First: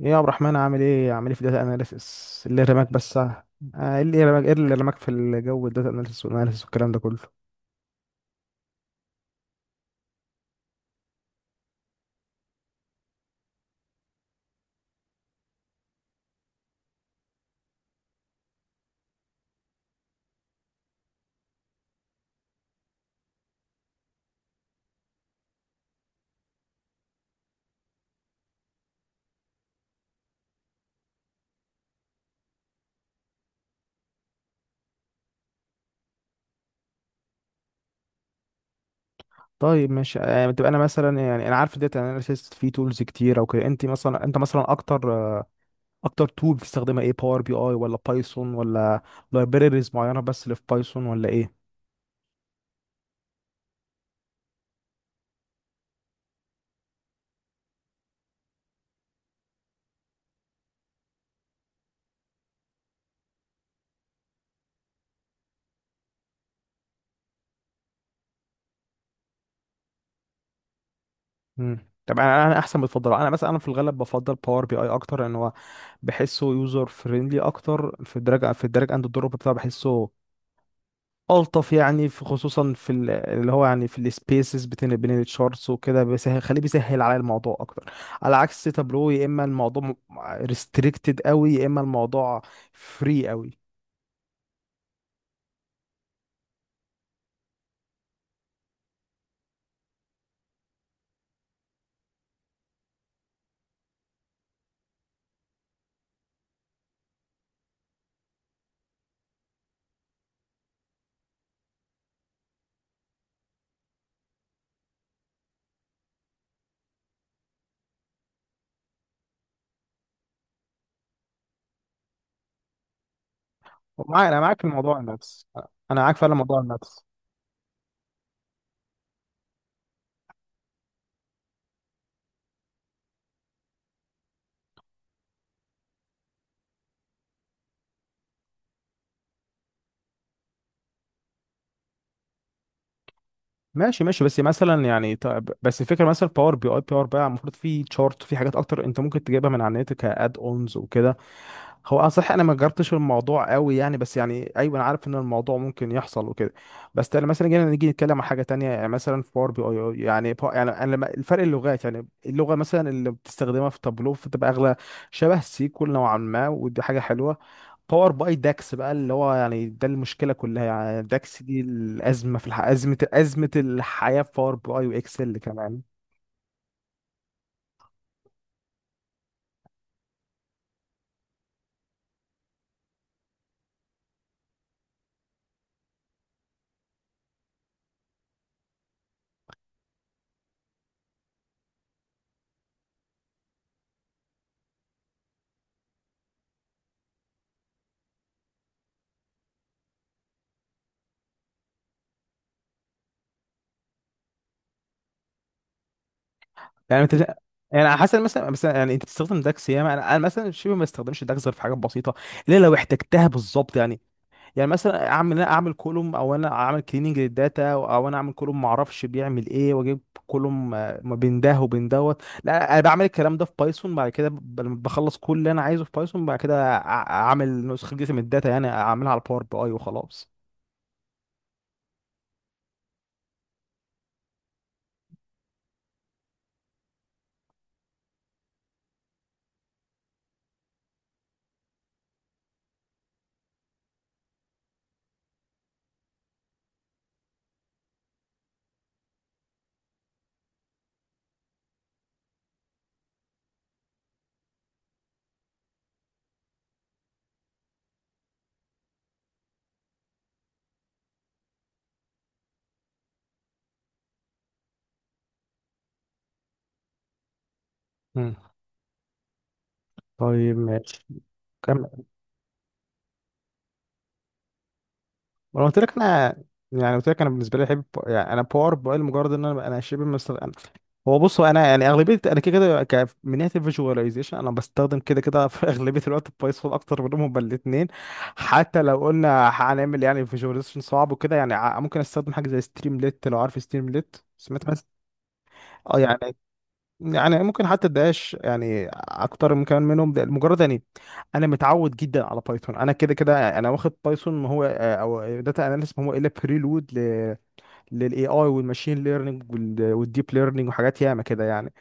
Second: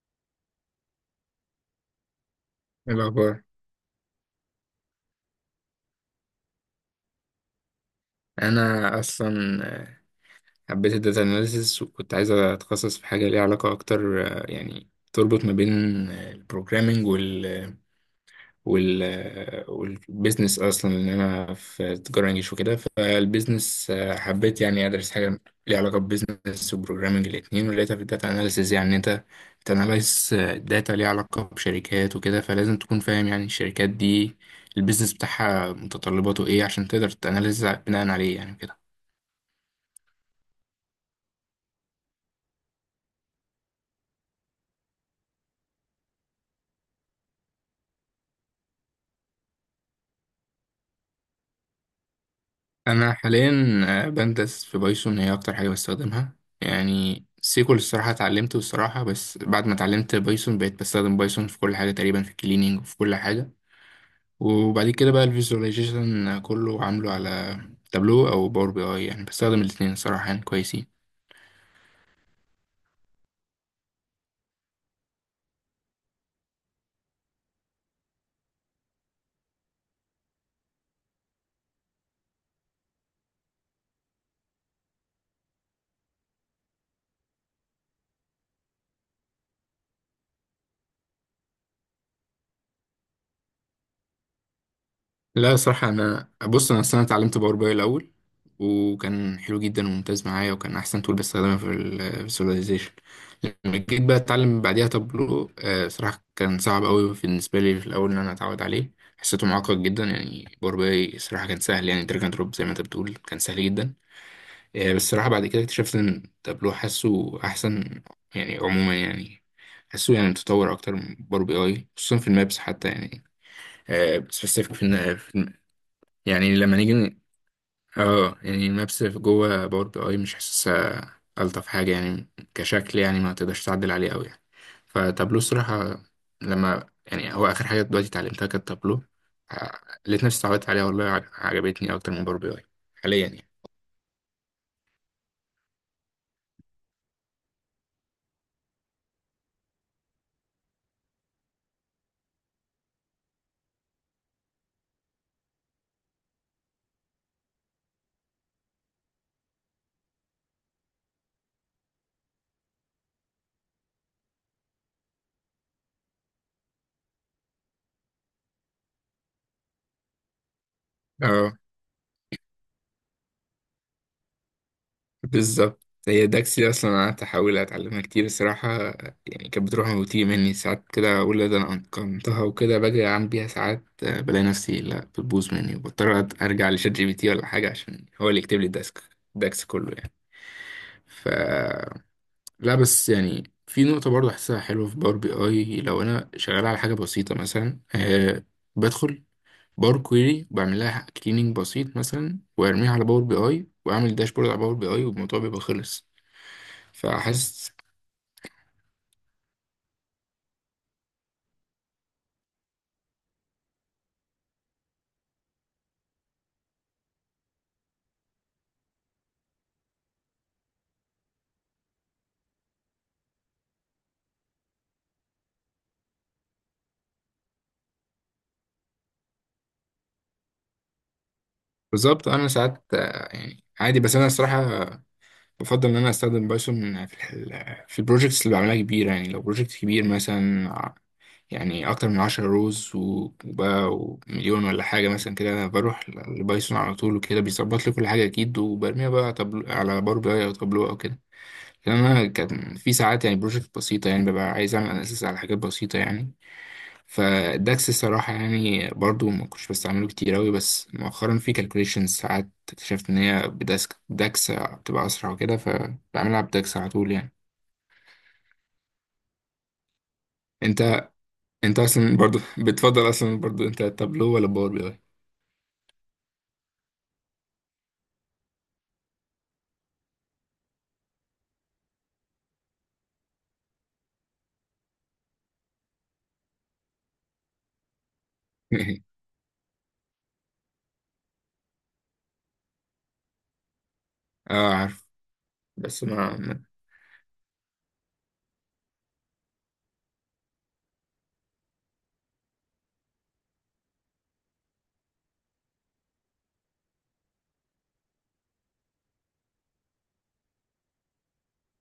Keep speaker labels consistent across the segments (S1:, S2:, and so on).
S1: ايه يا عبد الرحمن، عامل ايه في الداتا اناليسيس؟ اللي رماك
S2: إيه
S1: بس
S2: الأخبار؟
S1: ايه اللي رماك في الجو، الداتا اناليسيس والاناليسيس والكلام ده كله.
S2: أنا أصلا حبيت الداتا أناليسيس وكنت عايز أتخصص في حاجة ليها علاقة أكتر، يعني تربط ما بين البروجرامينج وال والبيزنس أصلا، لأن أنا في تجارة إنجليش وكده. فالبيزنس حبيت يعني أدرس حاجة ليها علاقة ببيزنس وبروجرامينج الاتنين، ولقيتها في الداتا أناليسيس. يعني إن أنت بتناليز داتا ليها علاقة بشركات وكده، فلازم تكون فاهم يعني الشركات دي البيزنس بتاعها متطلباته ايه عشان تقدر تاناليز بناء عليه يعني.
S1: طيب ماشي، يعني بتبقى، انا مثلا يعني انا عارف الداتا اناليسيس في تولز كتير او كده، انت مثلا، انت مثلا اكتر تول بتستخدمها ايه؟ باور بي اي ولا بايثون ولا لايبريريز معينه بس اللي في بايثون، ولا ايه؟
S2: انا حاليا بندرس في بايثون، هي اكتر حاجه بستخدمها. يعني سيكول الصراحه اتعلمته الصراحه، بس بعد ما اتعلمت بايثون بقيت بستخدم بايثون في كل حاجه تقريبا، في الكليننج وفي كل حاجه. وبعد كده بقى الفيزواليزيشن كله عامله على تابلو او باور بي اي، يعني بستخدم الاثنين الصراحه يعني كويسين.
S1: طب انا احسن بتفضل، انا مثلا، انا في الغالب بفضل باور بي اي اكتر لان هو بحسه يوزر فريندلي اكتر في الدراج اند الدروب بتاعه. بحسه ألطف يعني، في خصوصا في اللي هو يعني في السبيسز بين التشارتس وكده بيسهل، خليه بيسهل على الموضوع أكتر، على عكس تابلو. يا إما الموضوع ريستريكتد قوي، يا إما الموضوع فري قوي.
S2: لا صراحة، أنا بص، أنا أصل أنا اتعلمت باور باي الأول، وكان حلو جدا وممتاز معايا، وكان أحسن تول بستخدمها في الفيزواليزيشن. لما جيت بقى أتعلم بعديها تابلو، صراحة كان صعب أوي بالنسبة لي في الأول إن أنا أتعود عليه. حسيته معقد جدا، يعني باور باي صراحة كان سهل، يعني دراج أند دروب زي ما أنت بتقول كان سهل جدا. بس صراحة بعد كده اكتشفت إن تابلو حاسه أحسن، يعني عموما يعني. حاسه يعني متطور أكتر من باور بي أي، خصوصا في المابس حتى يعني
S1: ومعاك، أنا معاك في
S2: سبيسيفيك
S1: موضوع
S2: في،
S1: المابس. أنا معاك فعلا
S2: يعني
S1: موضوع
S2: لما
S1: المابس.
S2: نيجي اه، يعني المابس في جوه باور بي اي مش حاسسها الطف حاجه يعني، كشكل يعني ما تقدرش تعدل عليه قوي يعني. فتابلو الصراحه، لما يعني هو اخر حاجه دلوقتي اتعلمتها كانت تابلو، آه، لقيت نفسي اتعودت عليها والله، عجبتني اكتر من باور بي اي حاليا يعني.
S1: ماشي ماشي، بس مثلا يعني، طب بس الفكره، مثلا باور بي اي، باور بقى المفروض في تشارت، في حاجات اكتر انت ممكن تجيبها من على النت، كاد اونز وكده. هو انا صحيح، انا ما جربتش الموضوع قوي يعني، بس يعني ايوه، انا عارف ان الموضوع ممكن يحصل وكده. بس تعالى مثلا، نيجي نتكلم عن حاجه تانية. يعني مثلا في باور بي اي يعني يعني انا الفرق اللغات، يعني اللغه مثلا اللي بتستخدمها في تابلو فتبقى اغلى، شبه سيكول نوعا ما، ودي حاجه حلوه. باور باي داكس بقى، اللي هو يعني ده المشكله كلها يعني، داكس
S2: اه
S1: دي الازمه ازمه الحياه في باور باي واكسل كمان.
S2: بالظبط، هي داكسي اصلا انا قعدت احاول اتعلمها كتير الصراحه، يعني كانت بتروح يعني وتيجي مني ساعات كده، اقول لا ده انا اتقنتها وكده، باجي اعمل بيها ساعات، بلاقي نفسي لا بتبوظ مني، وبضطر ارجع لشات جي بي تي ولا حاجه عشان هو اللي يكتب لي الداكس كله يعني. ف لا بس يعني في نقطه برضه احسها حلوه في باور بي اي، لو انا شغال على حاجه بسيطه مثلا، بدخل باور كويري، بعمل لها كليننج بسيط مثلا، وارميها على باور بي اي، واعمل داشبورد على باور بي اي، والموضوع بيبقى خلص.
S1: يعني انت،
S2: فحاسس
S1: يعني على حسب، مثلا يعني انت بتستخدم داكس ياما. انا مثلا شبه ما استخدمش داكس غير في حاجات بسيطه، الا لو احتجتها بالظبط يعني. يعني مثلا انا اعمل كولوم، او انا اعمل كليننج للداتا، او انا اعمل كولوم ما اعرفش بيعمل ايه واجيب كولوم ما بين ده وبين دوت. لا انا بعمل الكلام ده في بايثون، بعد كده بخلص كل اللي انا عايزه في بايثون، بعد كده اعمل نسخه جديده من الداتا، يعني اعملها على باور بي اي وخلاص.
S2: بالظبط. انا ساعات يعني عادي، بس انا الصراحه بفضل ان انا استخدم بايثون في ال في البروجكتس اللي بعملها كبيره. يعني لو بروجكت كبير مثلا يعني اكتر من 10 روز وبقى ومليون ولا حاجه مثلا كده، انا بروح لبايثون على طول، وكده بيظبط لي كل حاجه اكيد، وبرميها بقى طبل على باور بي اي او تابلو او كده. لان انا كان في ساعات يعني بروجكت بسيطه، يعني ببقى عايز اعمل اناليسيس على حاجات بسيطه يعني. فالداكس الصراحة يعني برضو ما كنتش بستعمله كتير أوي، بس مؤخرا في كالكوليشنز ساعات اكتشفت إن هي بداسك داكس بتبقى أسرع وكده، فبعملها بداكس على طول يعني.
S1: مم. طيب ماشي.
S2: أنت، أنت
S1: كمل.
S2: أصلا برضو بتفضل أصلا برضو أنت تابلو ولا باور بي
S1: ما انا قلت لك، انا يعني قلت لك، انا بالنسبه لي احب يعني، انا باور باي لمجرد ان انا شبه مستخدم. أنا هو بص، هو انا يعني اغلبيه، انا كده كده، من ناحيه الفيجواليزيشن انا بستخدم كده كده في اغلبيه الوقت بايثون اكتر منهم، بل الاثنين. حتى لو
S2: أي؟
S1: قلنا هنعمل يعني فيجواليزيشن صعب وكده يعني، ممكن استخدم حاجه زي ستريمليت. لو عارف ستريمليت، سمعت
S2: أه
S1: بس.
S2: عارف،
S1: اه
S2: بس
S1: يعني
S2: ما ما-
S1: يعني ممكن حتى الدقاش يعني اكتر من كمان منهم. ده مجرد يعني، انا متعود جدا على بايثون. انا كده كده انا واخد بايثون، ما هو او داتا اناليسيس، ما هو الا بريلود للاي اي والماشين ليرنينج والديب ليرنينج وحاجات ياما كده يعني.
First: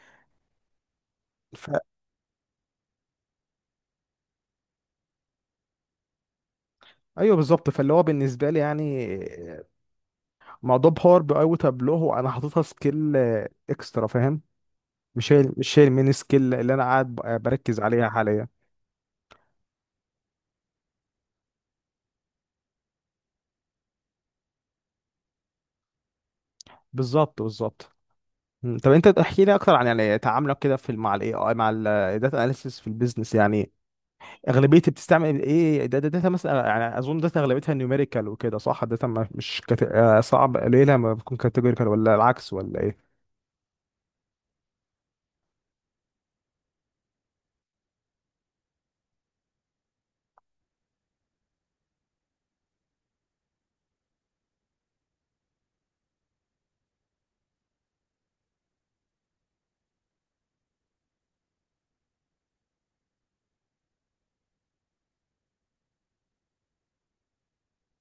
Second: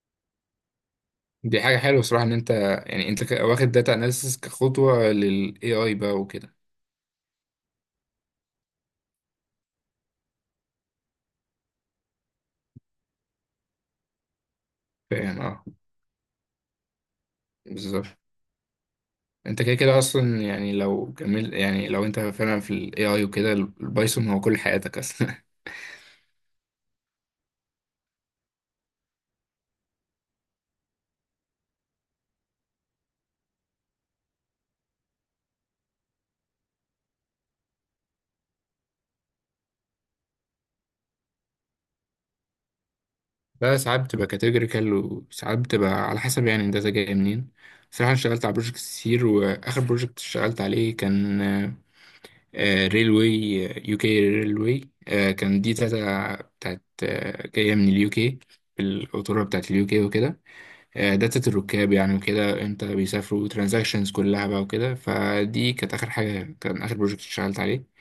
S2: دي
S1: ف
S2: حاجة حلوة صراحة إن أنت، يعني أنت واخد داتا أناليسيس كخطوة لل AI بقى وكده.
S1: ايوه بالظبط، فاللي هو بالنسبه لي يعني موضوع باور بي اي وتابلو هو انا حاططها سكيل اكسترا، فاهم. مش
S2: فاهم
S1: هي
S2: أه
S1: مش هي المين سكيل اللي انا قاعد بركز
S2: بالظبط.
S1: عليها حاليا.
S2: انت كده كده اصلا، يعني لو كمل، يعني لو انت فعلا في الاي اي وكده، البايثون هو كل حياتك اصلا
S1: بالظبط بالظبط. مم. طب انت احكي لي اكتر عن يعني تعاملك كده مع الاي اي، مع الداتا اناليسيس في البيزنس يعني. اغلبيه بتستعمل ايه؟ داتا مثلا يعني اظن داتا اغلبيتها نيوميريكال وكده، صح؟ الداتا مش كت... صعب قليله ما بتكون كاتيجوريكال، ولا العكس، ولا ايه؟
S2: بقى ساعات بتبقى كاتيجوريكال، وساعات بتبقى على حسب، يعني الداتا جايه منين. صراحة أنا اشتغلت على بروجكتس كتير، وآخر بروجكت اشتغلت عليه كان ريلوي، يو كي ريلوي. كان دي داتا بتاعت جاية من اليو كي، القطورة بتاعت اليو كي وكده. داتا الركاب يعني وكده، امتى بيسافروا، ترانزاكشنز كلها بقى وكده. فدي كانت اخر حاجه، كان اخر بروجكت اشتغلت عليه.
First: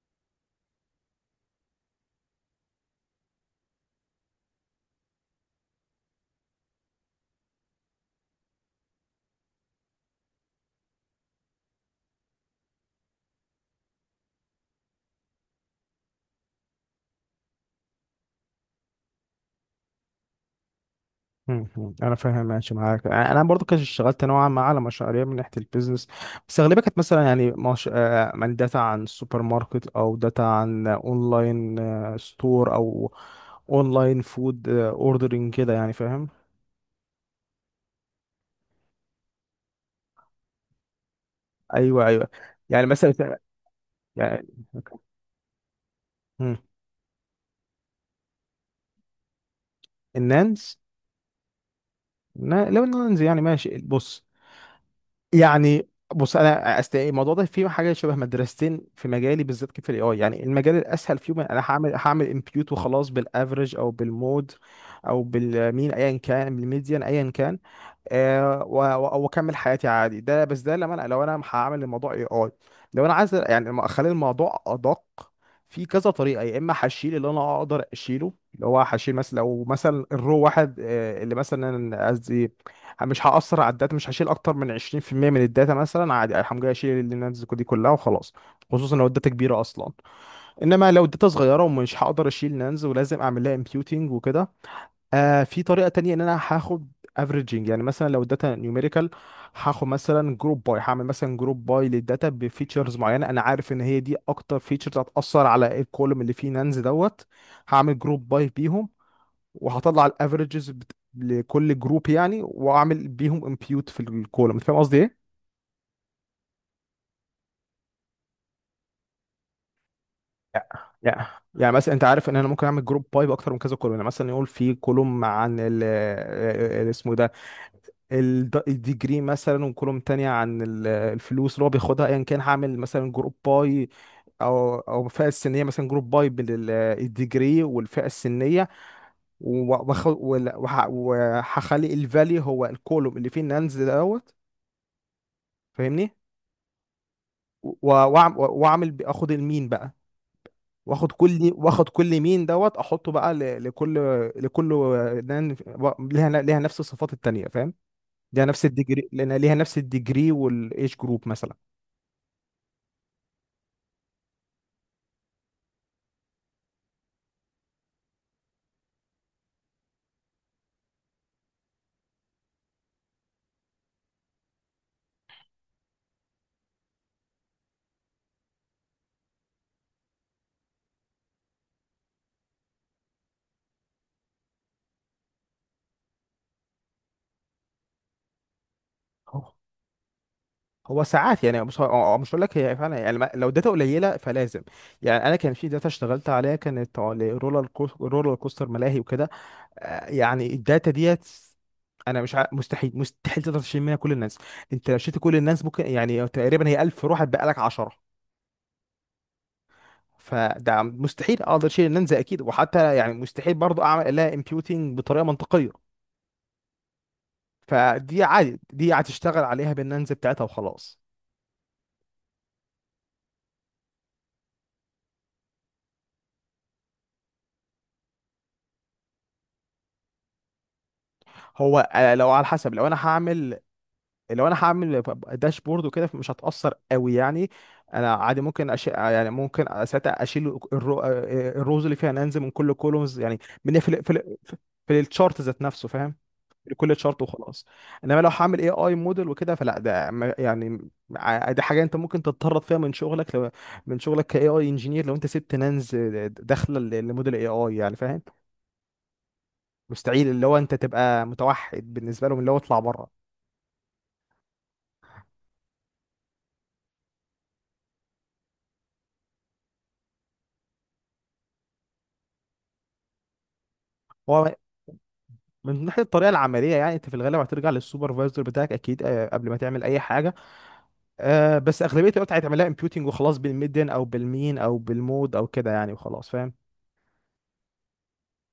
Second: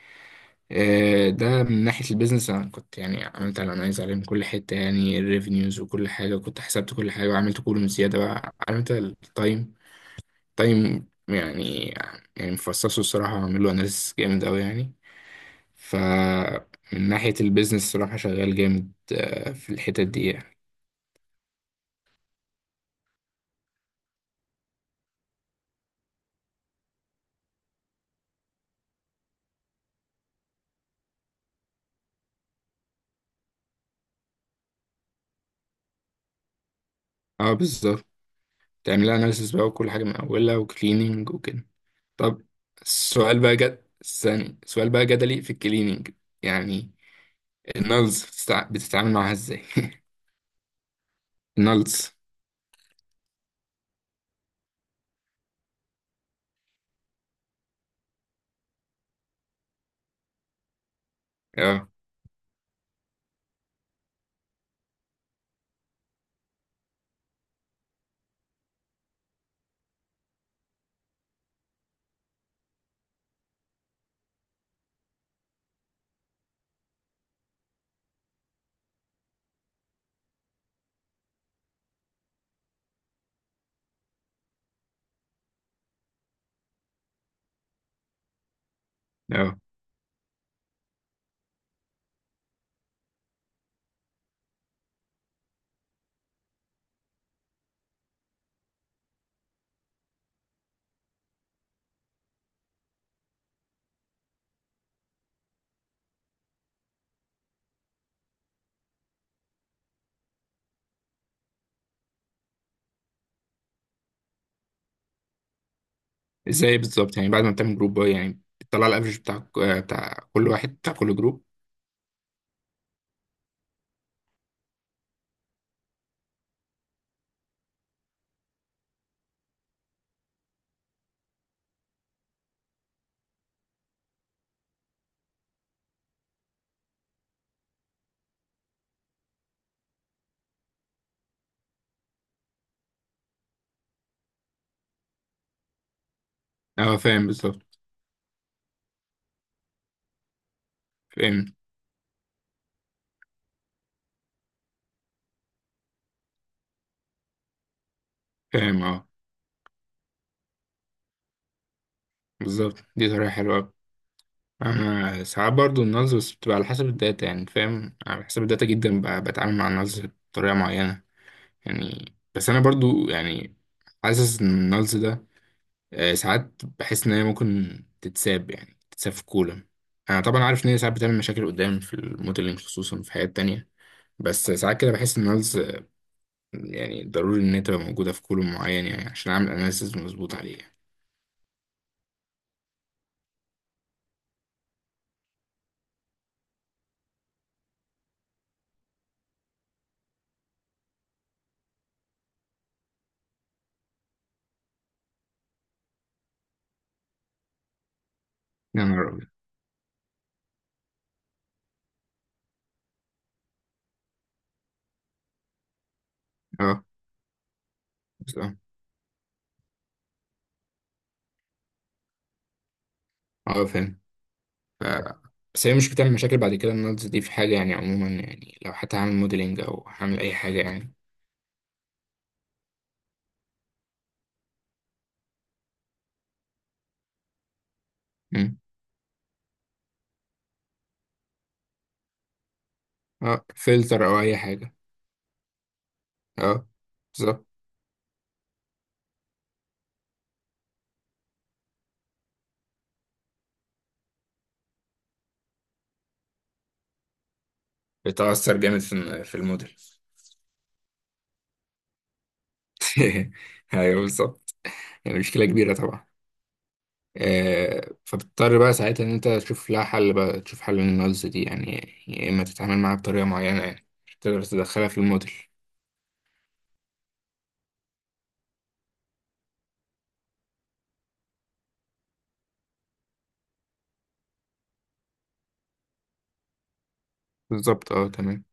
S2: ده من ناحيه البيزنس، انا كنت يعني عملت الانايز عليه من كل حته، يعني الريفينيوز وكل حاجه كنت حسبت كل حاجه، وعملت كولوم زياده بقى، عملت التايم تايم يعني مفصصه الصراحه، وعامل له اناليسيس جامد قوي يعني. ف من ناحيه البيزنس الصراحه شغال جامد في الحتت دي يعني.
S1: مم. مم. انا فاهم، ماشي معاك. يعني انا برضو كنت اشتغلت نوعا ما على مشاريع من ناحيه البيزنس، بس اغلبها كانت مثلا يعني مش... من داتا عن سوبر ماركت، او داتا عن اونلاين ستور، او اونلاين فود اوردرنج كده يعني، فاهم.
S2: اه بالظبط. تعملها اناليسيس بقى وكل حاجه من اولها وكليننج وكده.
S1: ايوه ايوه.
S2: طب
S1: يعني مثلا
S2: السؤال بقى
S1: يعني
S2: ثاني سؤال بقى جدلي في الكليننج،
S1: مم.
S2: يعني النلز بتتعامل معاها ازاي؟
S1: النانز؟
S2: النلز.
S1: لو النانز يعني ماشي، بص. يعني بص انا الموضوع ده فيه حاجه شبه مدرستين في مجالي، بالذات في الاي اي يعني. المجال الاسهل فيهم، انا
S2: اه
S1: هعمل امبيوت وخلاص، بالافرج او بالمود او بالمين، ايا كان، بالميديان ايا كان، واكمل حياتي عادي. ده بس ده لما انا لو انا هعمل الموضوع اي اي، لو انا عايز يعني ما اخلي الموضوع ادق، في كذا طريقه. يا اما هشيل، اللي انا اقدر اشيله، اللي هو هشيل مثلا، لو مثلا الرو واحد، اللي مثلا قصدي مش هاثر على الداتا، مش هشيل اكتر من 20% من الداتا مثلا، عادي الحمد لله اشيل النانز دي كلها وخلاص، خصوصا لو الداتا
S2: اه
S1: كبيره اصلا. انما لو الداتا صغيره، ومش هقدر اشيل نانز، ولازم اعمل لها امبيوتنج وكده، في طريقة تانية ان انا هاخد افريجنج. يعني مثلا لو الداتا نيوميريكال، هاخد مثلا جروب باي، هعمل مثلا جروب باي للداتا بفيتشرز معينة انا عارف ان هي دي اكتر فيتشرز هتأثر على الكولوم اللي فيه نانز دوت. هعمل جروب باي بيهم، وهطلع الافريجز لكل جروب يعني، واعمل بيهم امبيوت في الكولوم. انت فاهم قصدي ايه؟
S2: ازاي بالظبط، يعني بعد ما بتعمل جروب بقى يعني بتطلع الافرج بتاع بتاع كل
S1: يا-
S2: واحد بتاع كل
S1: يا-
S2: جروب؟
S1: يعني مثلا انت عارف ان انا ممكن اعمل جروب باي باكتر من كذا كولوم، يعني مثلا يقول في كولوم عن الديجري مثلا، وكولوم تانية عن الفلوس اللي هو بياخدها ايا كان، هعمل مثلا جروب باي، او فئه السنيه، مثلا جروب باي بالديجري والفئه السنيه، وهخلي الفالي هو الكولوم اللي فيه النانز دوت، فاهمني.
S2: اه فاهم
S1: و-
S2: بالظبط.
S1: اخد المين بقى، واخد
S2: فاهم
S1: كل واخد كل مين دوت احطه بقى لكل نان ليها نفس الصفات التانية، فاهم، ليها نفس
S2: فاهم اه
S1: الديجري، لأن ليها نفس الديجري والايج جروب مثلا.
S2: بالظبط، دي طريقة حلوة أوي. انا ساعات برضو النلز، بس بتبقى على حسب الداتا يعني، فاهم على حسب الداتا جدا بتعامل مع النلز بطريقة معينة يعني. بس انا برضو يعني حاسس ان النلز ده ساعات بحس ان هي ممكن تتساب، يعني تتساب في كولا. انا طبعا عارف ان هي ساعات بتعمل مشاكل قدام في الموديلنج، خصوصا في حاجات تانية، بس ساعات كده بحس ان الناس يعني ضروري ان هي تبقى موجوده في كولوم معين، يعني عشان اعمل
S1: هو
S2: اناليسيز مظبوط عليه يعني.
S1: هو ساعات يعني، مش هقول لك، هي فعلا يعني، لو داتا قليله فلازم. يعني انا كان في داتا اشتغلت عليها، كانت رولر كوستر ملاهي وكده. يعني الداتا ديت انا مش ع... مستحيل، مستحيل تقدر تشيل منها كل الناس. انت لو شلت كل الناس، ممكن يعني تقريبا هي 1000 روح هتبقى لك 10.
S2: يا نهار ابيض.
S1: فده مستحيل اقدر اشيل الناس اكيد، وحتى يعني مستحيل برضو اعمل لها امبيوتنج بطريقه منطقيه.
S2: اه
S1: فدي
S2: بس اه،
S1: عادي، دي هتشتغل عليها بالننز بتاعتها وخلاص.
S2: اه فاهم. ف... بس هي مش بتعمل مشاكل بعد كده النالز دي في حاجه يعني عموما، يعني لو حتى هعمل موديلنج او هعمل اي حاجه يعني؟
S1: هو لو على حسب، لو انا هعمل داشبورد وكده مش هتأثر قوي يعني. انا عادي
S2: مم.
S1: ممكن يعني ممكن ساعتها اشيل الروز اللي فيها ننزل من كل كولومز يعني،
S2: اه،
S1: من في
S2: فلتر
S1: ال... في
S2: او
S1: ال...
S2: اي حاجه.
S1: في الشارت ذات نفسه، فاهم،
S2: اه
S1: لكل شارت
S2: بالظبط.
S1: وخلاص. انما لو هعمل اي اي موديل وكده فلا، ده يعني دي حاجه انت ممكن تتطرد فيها من شغلك من شغلك كاي اي انجينير لو انت سبت ننز داخله لموديل اي اي يعني، فاهم.
S2: بتأثر جامد في الموديل.
S1: مستحيل، اللي هو انت تبقى متوحد بالنسبه لهم، اللي هو اطلع بره.
S2: ايوه بالظبط، يعني مشكله كبيره طبعا. فبتضطر بقى ساعتها ان انت تشوف لها حل بقى، تشوف حل للنقص دي يعني، يا اما تتعامل معاها بطريقه معينه يعني مش تقدر
S1: هو
S2: تدخلها في الموديل.
S1: من ناحية الطريقة العملية يعني، انت في الغالب هترجع للسوبرفايزر بتاعك اكيد، قبل ما تعمل اي حاجة، بس اغلبية الوقت هتعملها امبيوتنج وخلاص، بالميديان او بالمين او بالمود او كده يعني، وخلاص فاهم.
S2: بالظبط اه تمام.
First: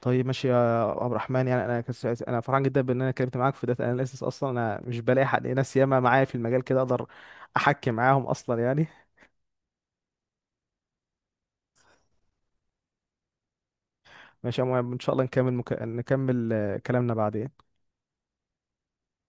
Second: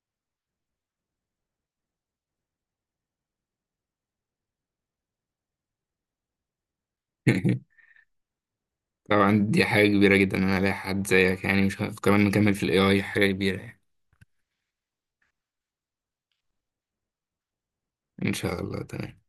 S1: طيب ماشي يا عبد الرحمن، يعني انا انا فرحان جدا بان انا اتكلمت معاك في داتا اناليسيس، اصلا انا مش بلاقي حد، ناس ياما معايا في المجال كده اقدر احكي معاهم اصلا يعني.
S2: طبعا دي حاجه كبيره جدا ان انا الاقي حد زيك، يعني مش كمان نكمل في الاي اي حاجه كبيره يعني.
S1: ماشي يا مهم، ان شاء الله نكمل، نكمل كلامنا بعدين.
S2: ان شاء الله تمام.